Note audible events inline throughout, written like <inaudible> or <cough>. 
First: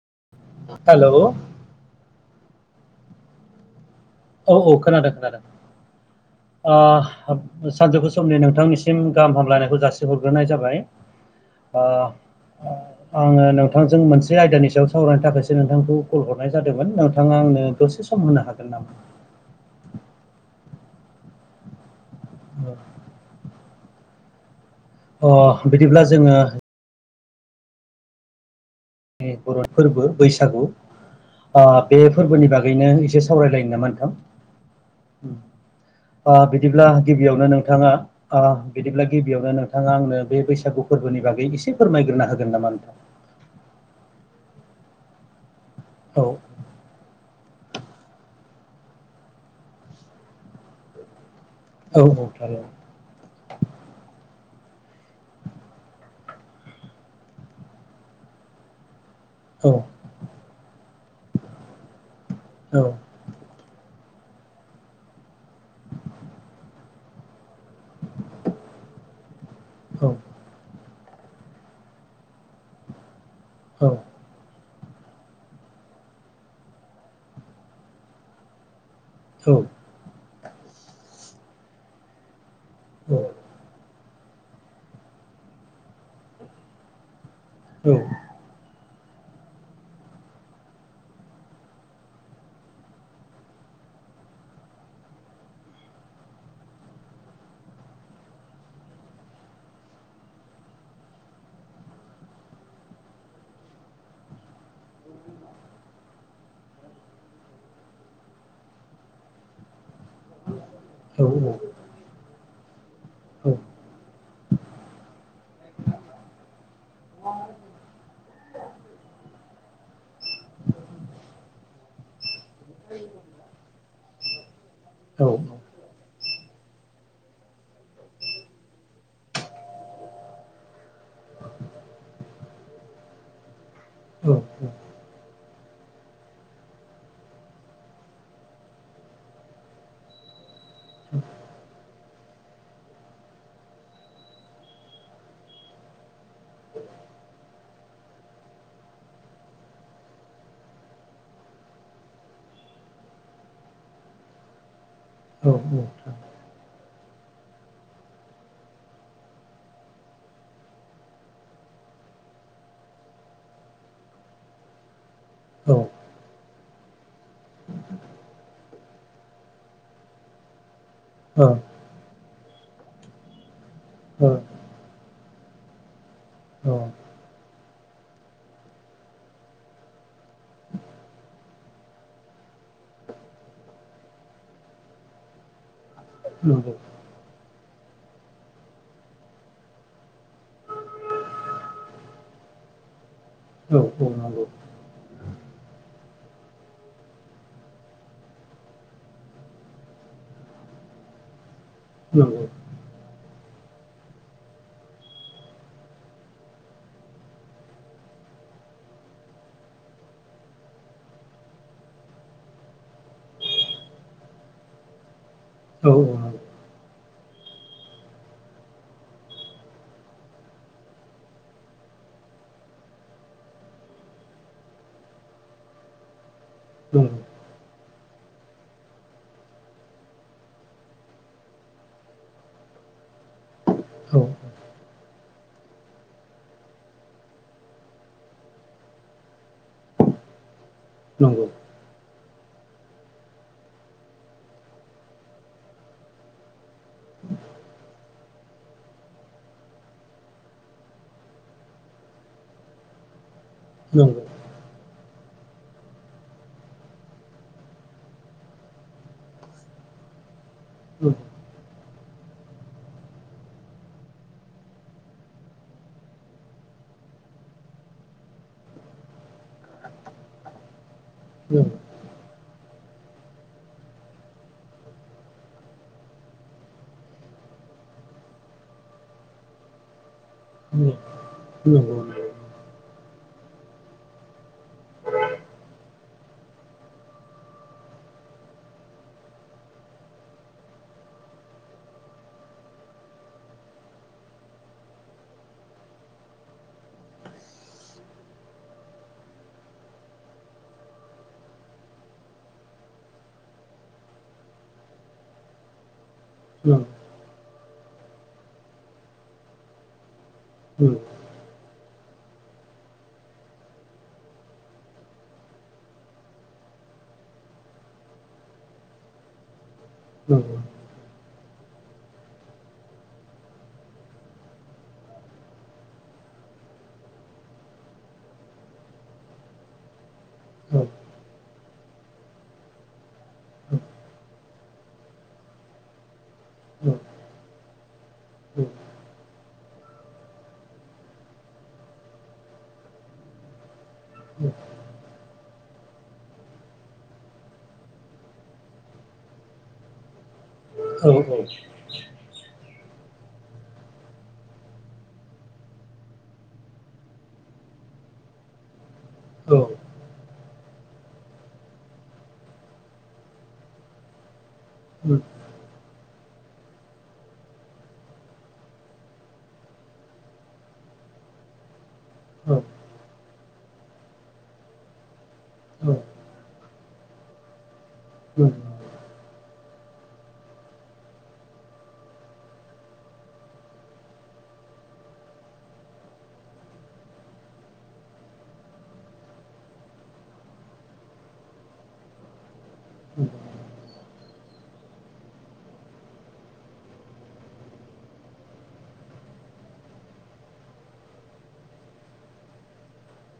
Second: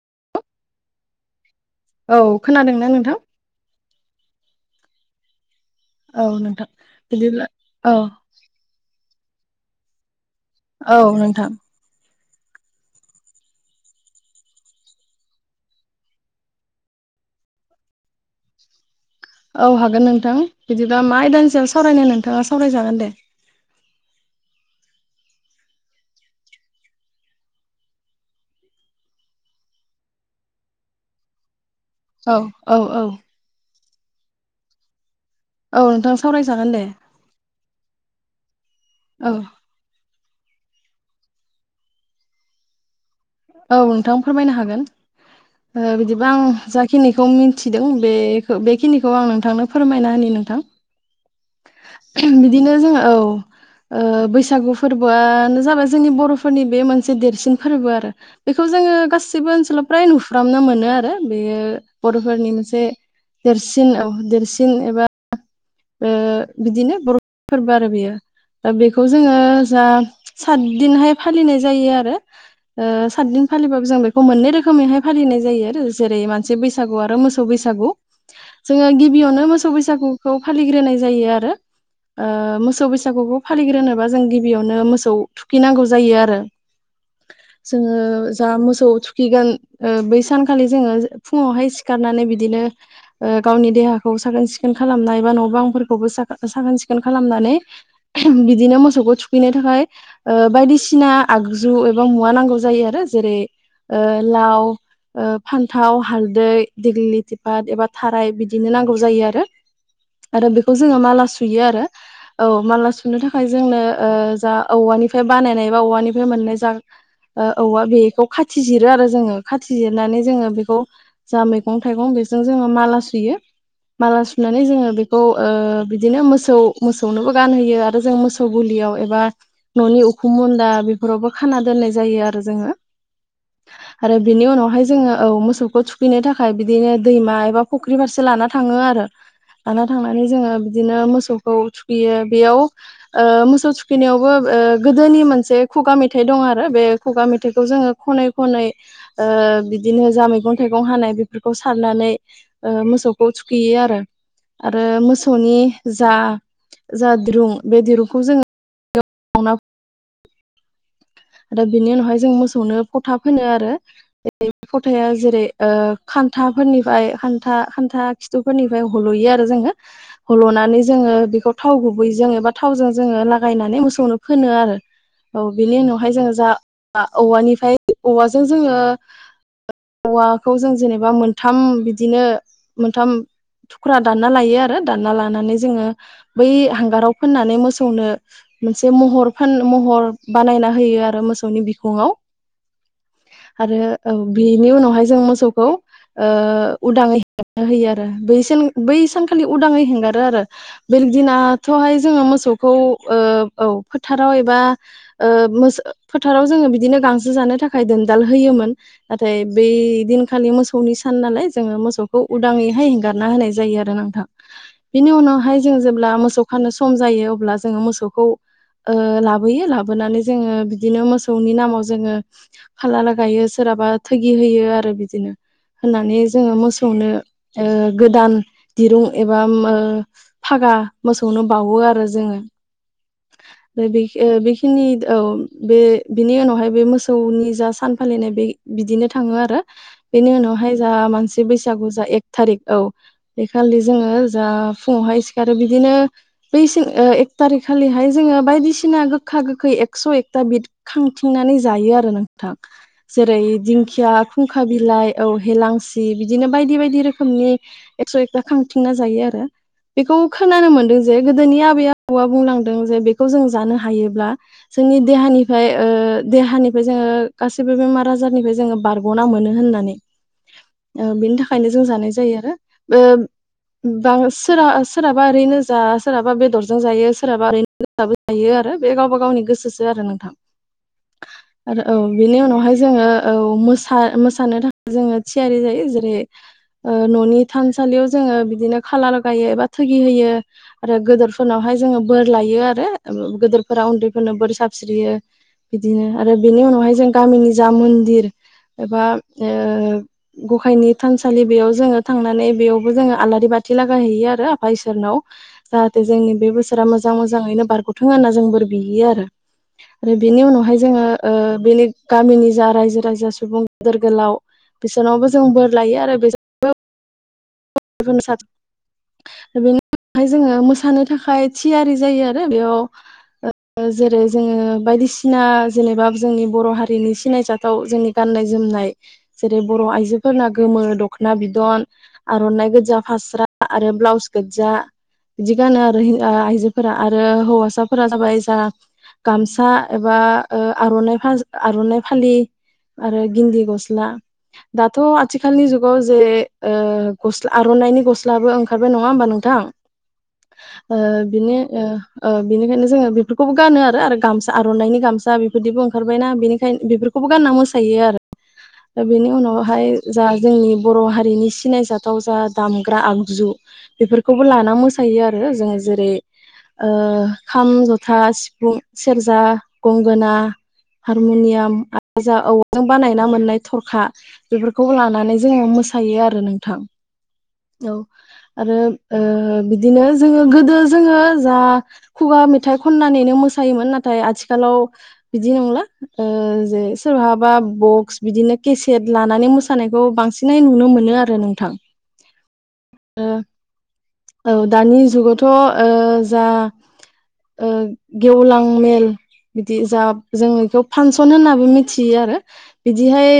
<inaudible> औ खोनादोंना नोंथां? औ औ खोनादों खोनादों औ नोंथां ओ बिदिब्ला औ सानजौफु समनि नोंथांनिसिम गाहाम हामलायनायखौ जासिहरग्रोनाय जाबाय औ नोंथां ओ आङो नोंथांजों मोनसे आयदानि सायाव सावरायनो थाखायसो नोंथांखौ कल हरनाय जादोंमोन नोंथाङा आंनोखौ दसे सम होनो हागोन नामा? औ हागोन नोंथां बिदिबा मा आयदानि सायाव सावरायनो नोंथाङा सावरायजागोन दे। अ बिदिब्ला जोङो जोंनि बर' फोरबो बैसागु ओ बे औ फोरबोनि औ बागैनो औ एसे सावरायलायनो नामा नोंथां? औ नोंथां ओ सावरायजागोन दे बिदिब्ला गिबियावनो नोंथाङा ओ बिदिब्ला औ गिबियावनो नोंथाङा आंनो बे बैसो बैसागु फोरबोनि बागै एसे फोरमायग्रोना होगोन नामा नोंथां? औ नोंथां फोरमायनो हागोन ओ औ बिदिबा आं जाखिनिखौ मिथि मिथिदों बे बेखिनिखौ आं नोंथांनो फोरमायना होनि नोंथां। औ औ बिदिनो थारैनो जोङो औ ओ बैसागु बैसागु फोरबोआनो जाबाय जोंनि बर'फोरनि बे मोनसे देरसिन फोरबो आरो बेखौ जोङो गासै गासैबो औ ओनसोलाव फ्राय नुफ्रामनो मोनो आरो बेयो बर'फोरनि औ मोनसे देरसिन ओ देरसिन एबा ओ बिदिनो बर' फोरबो आरो बेयो ओ बेखौ जोङो जा औ सातदिनहाय फालिनाय जायो आरो ओ सातदिन फालिबाबो जों बेखौ मोननै रोखोमै हाय फालिनाय जायो आरो जेरै मानसि बैसागु आरो मोसौ बैसागु। जोङो गिबियावनो मोसौ बैसागुखौ फालिग्रोनाय जायो आरो ओ मोसौ मोसौ बैसागुखौ फालिग्रोनोबा जों गिबियावनो मोसौ थुखैनांगौ जायो आरो। जोङो जा मोसौ थुखैगोन ओ बै सानखालि जोङो फुङावहाय सिखारनानै बिदिनो ओ गावनि देहाखौ साखोन सिखोन खालामनाय बा न' बां फोरखौबो साखोन सिखोन खालामनानै बिदिनो मोसौखौ थुखैनो थाखाय ओ बायदिसिना आगजु एबा मुवा नांगौ जायो आरो जेरै ओ लाव ओ फान्थाव हालदै दिग्लिलिटिफाट एबा थाराय बिदिनो नांगौ जायो आरो। आरो बेखौ जोङो माला सुयो आरो। औ माला सुनो थाखाय जोंनो ओ जा औवानिफ्राय बानायनाय बा औवानिफ्राय मोननाय जा ओ औवा बेखौ खाथि जिरो आरो जोङो खाथि जिरनानै जोङो बेखौ जा मैगं थाइगं बेजों जो माला सुयो। माला सुनानै जोङो बेखौ ओ बिदिनो मोसौ मोसौनोबो गानहोयो आरो जों मोसौ गलि आव एबा न'नि उखुम मुन्दा बेफोरावबो खाना दोननाय जायो आरो जोङो। आरो बिनि उनावहाय जोङो औ मोसौखौ थुखैनो थाखाय बिदिनो दैमा एबा फुख्रि फारसे ला लाना थाङो आरो लाना थांनानै जोङो बिदिनो मोसौखौ थुखैयो बेयाव ओ मोसौ थुखैनायावबो ओ गोदोनि मोनसे खुगा मेथाइ दं आरो बे खुगा मेथाइखौ जोङो खनै -खनै ओ बिदिनो जा मैगं थाइगं हानाय बेफोरखौ सारनानै ओ मोसौखौ थुखैयो आरो। आरो मासौनि जा- जा दिरुं बे दिरुंखौ जोङो आरो बेनि उनावहाय जों मोसौनो फोथा फोनो आरो फथाया जेरै ओ खान्थाफोरनिफ्राय खान्था- खान्था खिथुफोरनिफ्राय हल'यो आरो जोङो हल'नानै जोङो बेखौ थाव गुबै जों एबा थावजों जोङो लागायनानै मोसौनो फोनो आरो। औ बेनि उनावहाय जोङो जा औवानिफ्राय औवाजों जोङो औवाखौ जों जेनेबा मोनथाम बिदिनो मोनथाम थुख्रा दानना लायो आरो दानना लानानै जोङो बै हांगाराव फोननानै मोसौनो मोनसे महर फोन महर बानायना होयो आरो मोसौनि बिखुङाव आरो औ बेनि उनावहाय जों मोसौखौ ओ उदाङै हगारना होयो आरो बै -बै सानखालि उदाङै हेंगारो आरो बेगदिना थहाय जोङो मोसौखौ औ फोथाराव एबा ओ फोथाराव जोङो बिदिनो गांसो जानो थाखाय दोनदाल होयोमोन नाथाय बे दिनखालि मोसौ मोसौनि सान नालाय जोङो मोसौखौ उदाङैहाय हेंगारना होनाय जायो आरो नोंथां। बेनि उनाव बेहाया जों औ जेब्ला मोसौ खानो स सम जायो अब्ला जोङो मोसौखौ ओ लाबोयो लाबोनानै जोङो बिदिनो मोसौनि नामाव जोङो फाला लागायो सोरहाबा थगि होयो आरो बिदिनो । होननानै जोङो औ मोसौनो ओ गोदान दिरुं एबा मो फागा मोसौनो बावो आरो जोङो । ओ बि बेखिनिद औ बे बिनि उनावहाय बे मोसौनि जा सान फालिनाय बे बिदिनो थाङो आरो बेनि उनावहाय जा नंगौ औ नंगौ मानसि बैसागु जा थारिख औ बे खालि जोङो जा फुङावहाय सिखारो बिदिनो बै एक थारिख हिखालिहाय जोङो बायदिसिना गोखा-गोखै एकस' एकथा बिद खांथिंनानै जायो आरो नोंथां जेरै- दिंखिया, नंगौ औ खुंखा बिलाइ औ हेलांसि बिदिनो बायदि-बायदि रोखोमनि एकस' एकथा खांथिंना जायो आरो बेखौ खोनानो मोनदों औ जे गोदोनि आबै-आबौआव बुंलांदों जे बेखौ जों जानो हायोब्ला जोंनि देहानिफ्राय देहानिफ्राय जोङो गासैबो बेमार आजारनिफ्राय जोङो बारग'ना मोनो होननानै ओ बेनि थाखायनो जों जानाय जायो आरो ओब बा सोरा-सोरहाबा ओरैनो जा सोरहाबा बेदरजों जायो। सोरहाबा ओरैनो गोसाबो जायो आरो बे गावबा गावनि गोसोसो आरो नोंथां नंगौ आरो औ नंगौ नंगौ नंगौ बेनि उनावहाय जोङो। औ मोसानो थाखाय जोङो थियारि जायो जेरै- ओ न'नि थानसालियाव जोङो बिदिनो खालार गायो एबा थगि होयो आरो गेदेरफोरनावहाय जोङो बोर लायो आरो गेदेरफोरा उन्दैफोरनो बोर साबस्रियो। बिदिनो आरो बेनि उनावहाय जों गामिनि जा मन्दिर एबा ओ गखायनि थानसालि बेयाव जोङो थांनानै बेयावबो जोङो आलारि बाथ बाथि लागाय हैयै आरो आफा ईसोरनाव जाहाथे जोंनि बेरा नंगौ मफोरा मोजां मोजाङैनो बारग'थों होनना जों बोर बियो आरो बेनि उनावहाय जोङो नंगौ ओ बेलेग गामिनि जा रायजो राजा सुबुं गिदोर गोलाव बिसोरनावबो जों बोर लायो आरो बिसोर बेनि उनावहाय नंगौ नंगौ जोङो मोसानो थाखाय थियारि जायो आरो बेयाव ओ जेरै जोङो बायदिसिना जेनेबा जोंनि बर' हारिनि सिनायजाथाव जोंनि गामि गाननाय-जोमनाय जेरै बर' आइजोफोरना गोमो दखना बिदन आर'ननाइ गोजा फास्रा आरो ब्लाउस गोजा बिदि गानो आरो ओ-आइजोफोरा आरो हौवासाफोरा जाबाय जा गामि सा एबा ओ आर'नाइ आर'ना फालि आरो गिन्दि गस्ला दाथ' आथिखालनि जुगाव जे ओ गस्ला आर'नाइनि गस्लाबो ओंखारबाय नङा होमबा नोंथां? ओ औ औ बिनि ओ बेनिखायनो जों जोङो बेफोरखौबो गानो आरो गामसा आर'नाइनि गामसा बेफोरदिबो ओंखारबायना बेनिखायनो बेफोरखौबो गानना मोसायो। बेनि उनावहाय जा जोंनि बर' हारिनि सिनायजा थाव दामग्रा आगजु बेफोरखौबो लाना मोसायो आरो जोङो जेरै ओ खाम-जथा, सिफुं, सेरजा, गंगोना हारमुनिया आरो जा औ औवाजों बानायना मोननाय थरखा बेफोरखौ लानानै जोङो मो औ मोसायो आरो नोंथां औ आरो बिदिनो जोङो गोदो जोङो जा खुगा मेथाइ खननानैनो मोसायोमोन नाथाय आथिखालाव बिदि नंला जे सोरहाबा बक्स बिदिनो केसे लानानै मोसानायखौ बांसिनै नुनो मोनो आरो नोंथां। औ दानि जुगावथ' जा गेवलां मेल बिदि जा जोंङो बेखौ फांसन होनाबो मिथियो आरो बिदिहाय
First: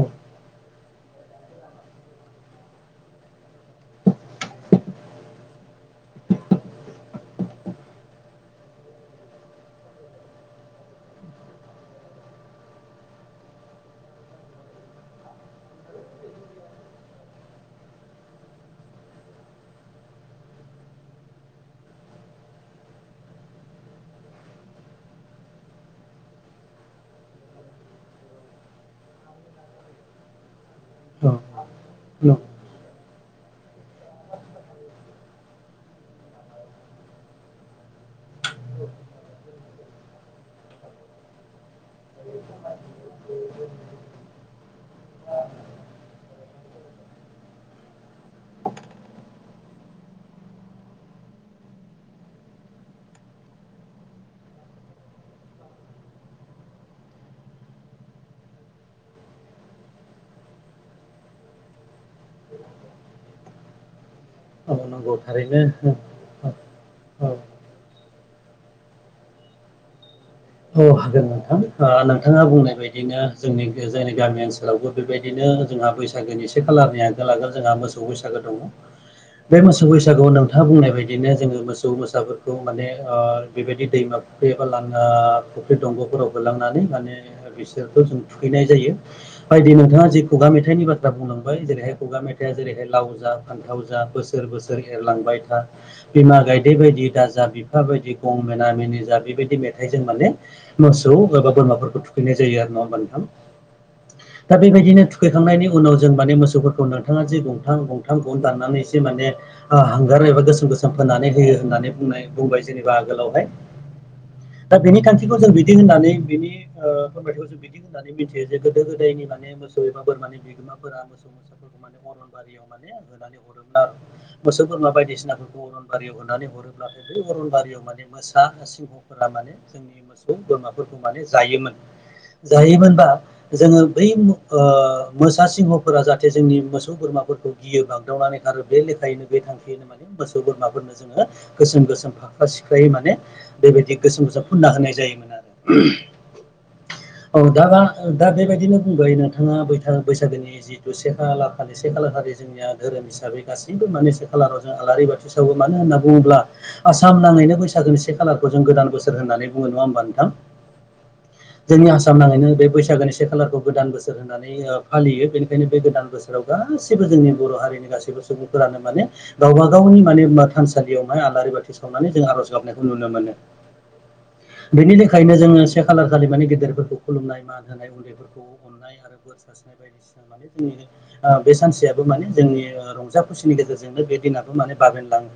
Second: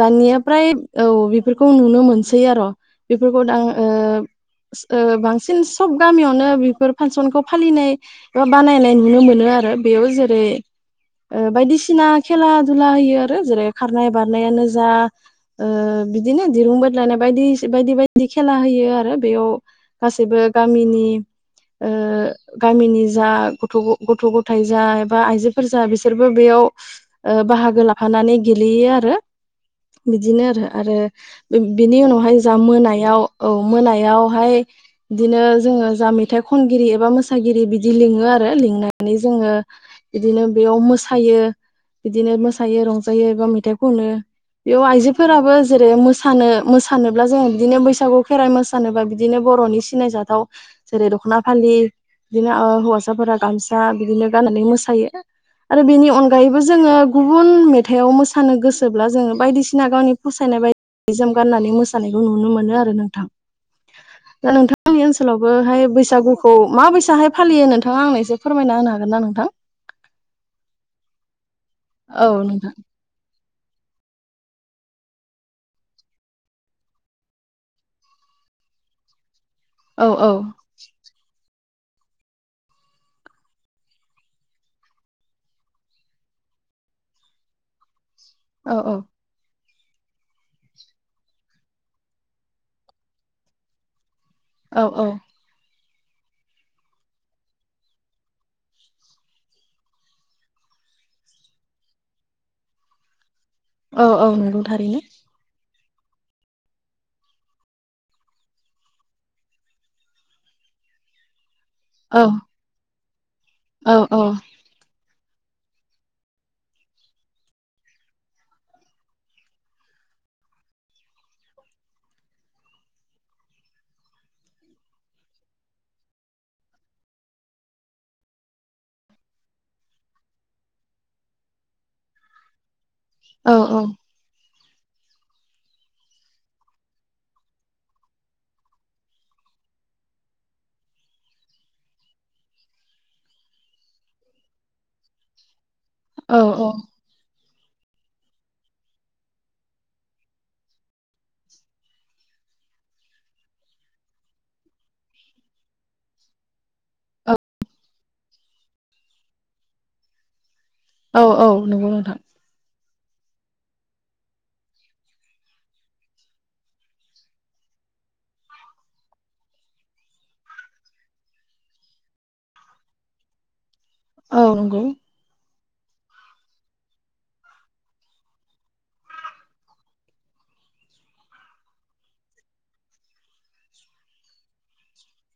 दानिया फ्राय औ बेफोरखौ नुनो मोनसै आरो' बेफोरखौ दा बांसिन सब गामियावनो बेफोर फांसनखौ फालिनाय बा बानायनाय नुनो मोनो। आरो बेयाव जेरै बायदिसिना खेला दुला होयो आरो जेरै खारनाय बारनायानो जा ओ बिदि नो दिरुं बायदि लाना बायदि बायदि बायदि खेला होयो आरो बेयाव गासैबो गामिनि गामिनि जा गथ गथ' गथायाइ जा बा आइजोफोर जा बिसोरबो बेयाव बाहागो लाफानानै गेलेयो आरो बिदिनो आरो आरो बिनि उनावहाय जा मोनायाव औ मोनायावहाय बिदिनो जोङो जा मेथाइ खनगिरि एबा मोसागिरि बिदि लिङो आरो लिंनानै जोङो बिदिनो बेयाव मोसायो बिदिनो मोसायो रंजायो बा मेथाइ खनो बेयाव आइजोफोराबो जेरै मोस मोसानो अब्ला जोङो बिदिनो बैसागु खेराइ मोसानोबा बिदिनो बर'नि सिनायजाथाव जेरै दख'ना फालि बिदिनो हौवासाफोरा गामसा बिदिनो गाननानै मोसायो आरो बेनि अनगायैबो जोङो गुबुन मेथाइआव मोसानो गोसोब्ला जोङो बायदिसिना गावनि फसायनाय बायदि जि जोम गाननानै मोसानायखौ नुनो मोनो आरो नोंथां दा नोंथांनि नंगौ ओनसोलावबो थारैनो हाय औ बैसागुखौ औ माबैसाहाय फालियो नोंथाङा आंनो एसे फोरमायना होनो हागोन ना नोंथां औ हागोन नोंथां औ नोंथाङा नोंथां बुंनाय बायदिनो जोंनि जोंनि गामि ओनसोलावबो बेबायदिनो जोंहा बैसागोनि एसे खालारनि आगोल आगोल जोंहा मोसौ बैसागो दङ बे मोसौ औ औ बैसागुआव नोंथाङा बुंनाय बायदिनो जोङो मोसौ मोसाफोरखौ माने बेबायदि दैमा फुखै एबा लाना फुख्रि दंग'फोराव हलांनानै माने बिसोरखौ जों थुखैनाय औ जायो औ बायदि नोंथाङा जि खगा मेथाइनि बाथ्रा बुंलांबाय जेरैहाय खुगा मेथाइआ जेरैहाय लाव जा फान्थाव जा बोसोर बोसोर औ बोसोर औ एरलांबाय था। बिमा गायदै बायदि दाजा बिफा बायदि गं मना मिेनि जा बेबायदि मेथाइजों माने मोसौ एबा बोरमाफोरखौ थुखैनाय जायो आरो नडा होनबा नोंथां औ औ दा नंगौ थारैनो बेबायदिनो थुखैखांनायनि उनाव जों माने मोसौफोरखौ नोंथाङा जि गथ गंथाम गन दाननानै माने हांगार एबा गोसोम गोसोम फो होनानै होयो होननानै औ बुंनाय बुंबाय जेनेबा आगोलावहाय औ औ दा बेनि जों बिदि होननानै बिनि फोरमायथायखौ जों बिदि होननानै मिथियो जे गोदो गोदायनि माने मोसौ एबा बोरमा मे बिगोमाफोरा मोसौ मोसाफोरखौ माने अरनबारियाव माने होनानै हरोमोन न आरो मोसौ बोरमा बायदिसिना बायसिनाफोरखौ अरनबारियाव होनानै हरोब्लाथ बै अरनबारियाव माने मोसा सिंहफोरा माने जोंनि मोसौ बोरमाफोरखौ माने जायोमोन जायोमोनबा औ जोङो बै मोसा सिंहफोरा जाहाथे जोंनि मोसौ बोरमाफोरखौ गियो बागदावनानै खारो बे लेखायैनो बे थांख माने मोसौ बोरमाफोरनो जोङो गोसोम गोसोम फाख्रा सिख्रायै माने बेबायदि गोसोम गोसोम हुना होनाय जायो औ औ औ दा दा बेबायदिनो बुंबाय नोंथाङा बैसागोनि जिथु से खालार खालि से खालार खालि जोंनि धोरोम हिसाबै गासैबो मान खालाराव जों आलारि बाथि सावो मानो होनना बुङोब्ला आसाम आाङैनो बैसागोननि एसे खालारखौ जों गोदान बोसोर होननानै बुो नङा होनोमबा नोंथां औ औ जोंनि नंगौ नोंथां आसाम नाङैनो बे बैसागोनि से खालारखौ गोदान बोसोर होननानै फालियो बेनिखायनो बे गोदान बोसोराव गाैबो जोंनि बर' हारिनि गासैबो सुबुंफोरानो माने गावबा गावनि माने थानसालियाव माय आलारि बाथि सावनानै जों आर'ज गाबनायखौ नुनो मोनो मोनो औ नंगौ बेनि लेखायनो जोङो बे खासा खालार खालि माने गेदेरफोरखौ खुलुमनाय मा होनाय उन्दैफोरखौ अननाय आरो बोर सारस्रिनाय बायदिसिना माने जोंनि बे सानसेयाबो माने जोंनि रंजा खुसिनि गेजेरजोंनो बे दिनाबो माने बाबेन लाङो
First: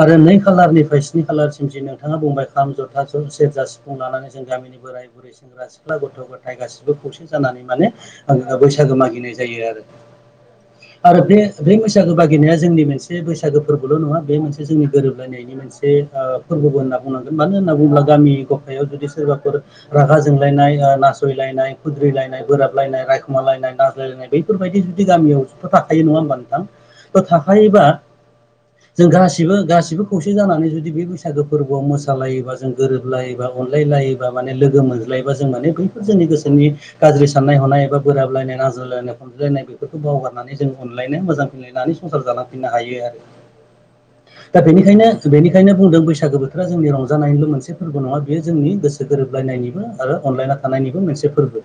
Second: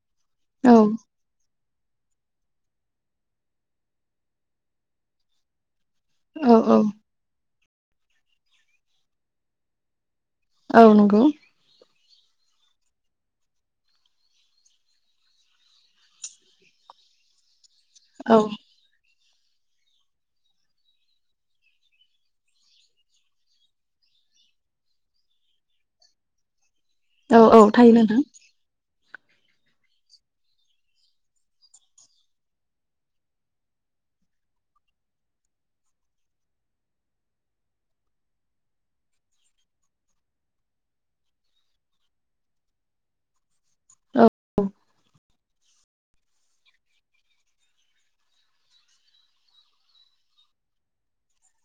आरो नै औ खालारनिफ्राय स्नि खालारसिम जि नोंथाङा बुंबाय खाम जथा ज सेरजा सिफुं लानानै जों गामिनि बोराय बुरै सेंग्रा सिख्ला गथ' गथाय औ औ गासिबो खौसे जानानै म बैसागो मागिनाय जायो औ आरो नंगौ बे मोसा बैसागो बागिनाया जोंनि मोनसे बैसागो फोरबोल' नङा बे मोनसे जोंनि गोरोबलायनायनि मोनसे फोरबो होननानै बुंनांगोन मानो होनना बुङोब्ला गामि औ गफायाव जुदि सोरबाफोर रागा जोंलायनाय नासयलायनाय खुद्रिलायनाय बोराब लायनाय रायखुमा लायनाय न्लायनाय बैफोरबायदि जुदि गामियावथ' थाखायो नङा होमबा नोंथां थ' औ औ थाखायोबा थायो नथां जों गासिबो गासिबो खौसे जानानै जुदि बे बैसागो फोरबोआव मोसालायोबा जों गोरोबलायोबा अनलाय लायोबा माने लोगो मोनजलायायोबा जों माने बैफोर जोंनि गोसोनि गाज्रि साननाय हनाय बा बोराबलायनाय नाजज्ललायनाय अनजायनाय बेफोरखौ बावगारनानै जों अनलाय मोजां‌ मनलायनानै संसार जालायनो हायो औ दानिायनो बेनिखायनो बुंदों बैसागो बोथोरा जोंनि रंजानायनिल' मोनसे मोनसे फोरबो नङा बेयो जोंनि गोसो गोरोबलायनायनिबो आरो अनलायना थानायनिबो मोनसे फोरबो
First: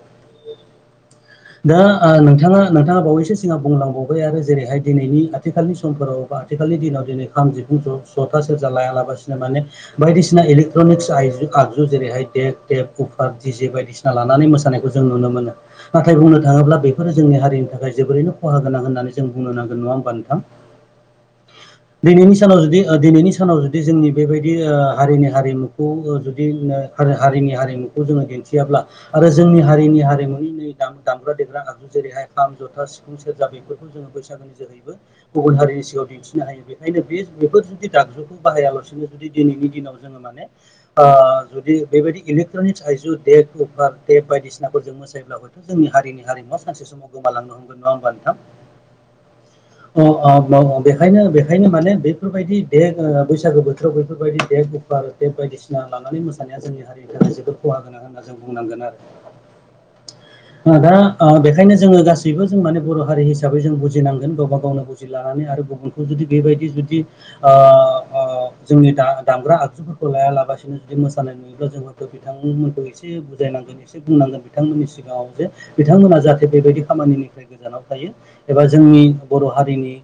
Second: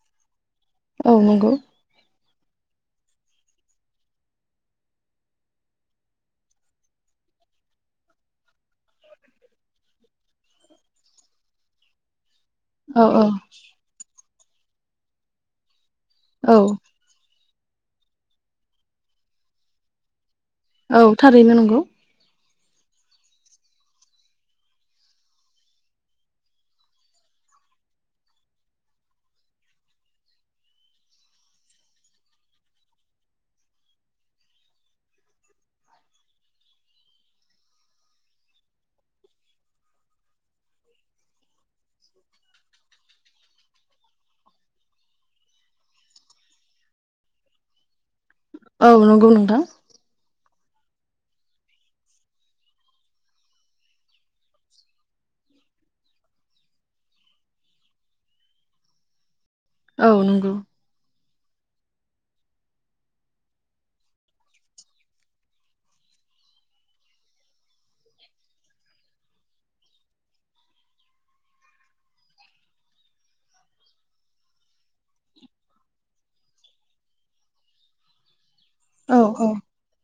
औ नंगौ दा आल नोंथांङा नोंथाङा बावैसो सिाङां बुंलांबावबाय आरो जेरैहाय दिनैनि आथिखालनि समफोराव बा आथिखालनि दिनाव दिनै जिखुनथ सथ लायालासिनो माने बायदिसिना इलेक्ट्रनिक्स आ आगजु जेरैहाय दे देब औ औ कुफार दिजे बायदिसिना लानानै मोसानायखौ जों नुनो मोनो नाथाय बुंनो औ थाङोब्ला बेफोरो जोंनि हारिनि थाखाय जोबोरैनो खहा गोनां होननानै जों बुंनो नांगोन नङा होमबा नोंथां औ थारैनो नंगौ दिनैनि सानाव जुदि दिनैनि सानाव जुदि जोंनि बेबायदि हारिनि हारिमु जुदि हारिनि हारिमुखौ जोङो दिन्थियाब्ला आरो जोंनि हारिनि हारिमुनि नै दामग्रा देग्रा आगजु जेरैहाय खाम जथा सिफुं सेरजा बेफोरखौ जोङो बैसागुनि जोहैबो गुबुन हारि नि सिाव दिन्थिनो हायो बेखायनो बे बेफोर जुदि दामजुखौ बाहायालासेनो जुदि दिनैनि दिनाव जोङो माने जुदि बेबायदि इलेक्ट्रनिक्स आयजु देक अभार तेप बायदिसिनाखौ जों मोसायोब्ला हय' जोंनिारिनिारिमुव सानसे समाव गोमालांनो हगोन नङा होनबाोंथां औ नंगौ नोंदां माव बेखायनो बेखायनो माने बेफोरबायदि देग बैसागो बोथोराव बेफोरबायदि देग गुफार बे बायदिसिना लानानै मोसानाया जोंनि हारिनि थाखाय जोबोद खहा गोनां होनना जों बुंनांगोन आरो औ नंगौ ओ दा बेखायनो जोङो गासैबो जों माने बर' हारि हिसाबै जों बुजिनांगोन गावबा गावनो बुजिलानानै आरो गुबुनखौ जुदि बेबायदि जुदि जोंनि दामग्रा आगजु खौ लाया लालासिनो जुदि मोसानाय नुयोब्ला जों बिथांमोनखौ एसे बुजायनांगोन एसे बुंनांगोन बिथांमोननिसिम सिगाङाव जे बिथांमोना जाहाथे बेबायदि खामानिनिफ्राय गोजानाव थायो एबा जोंनि औ बर' औ हारिनि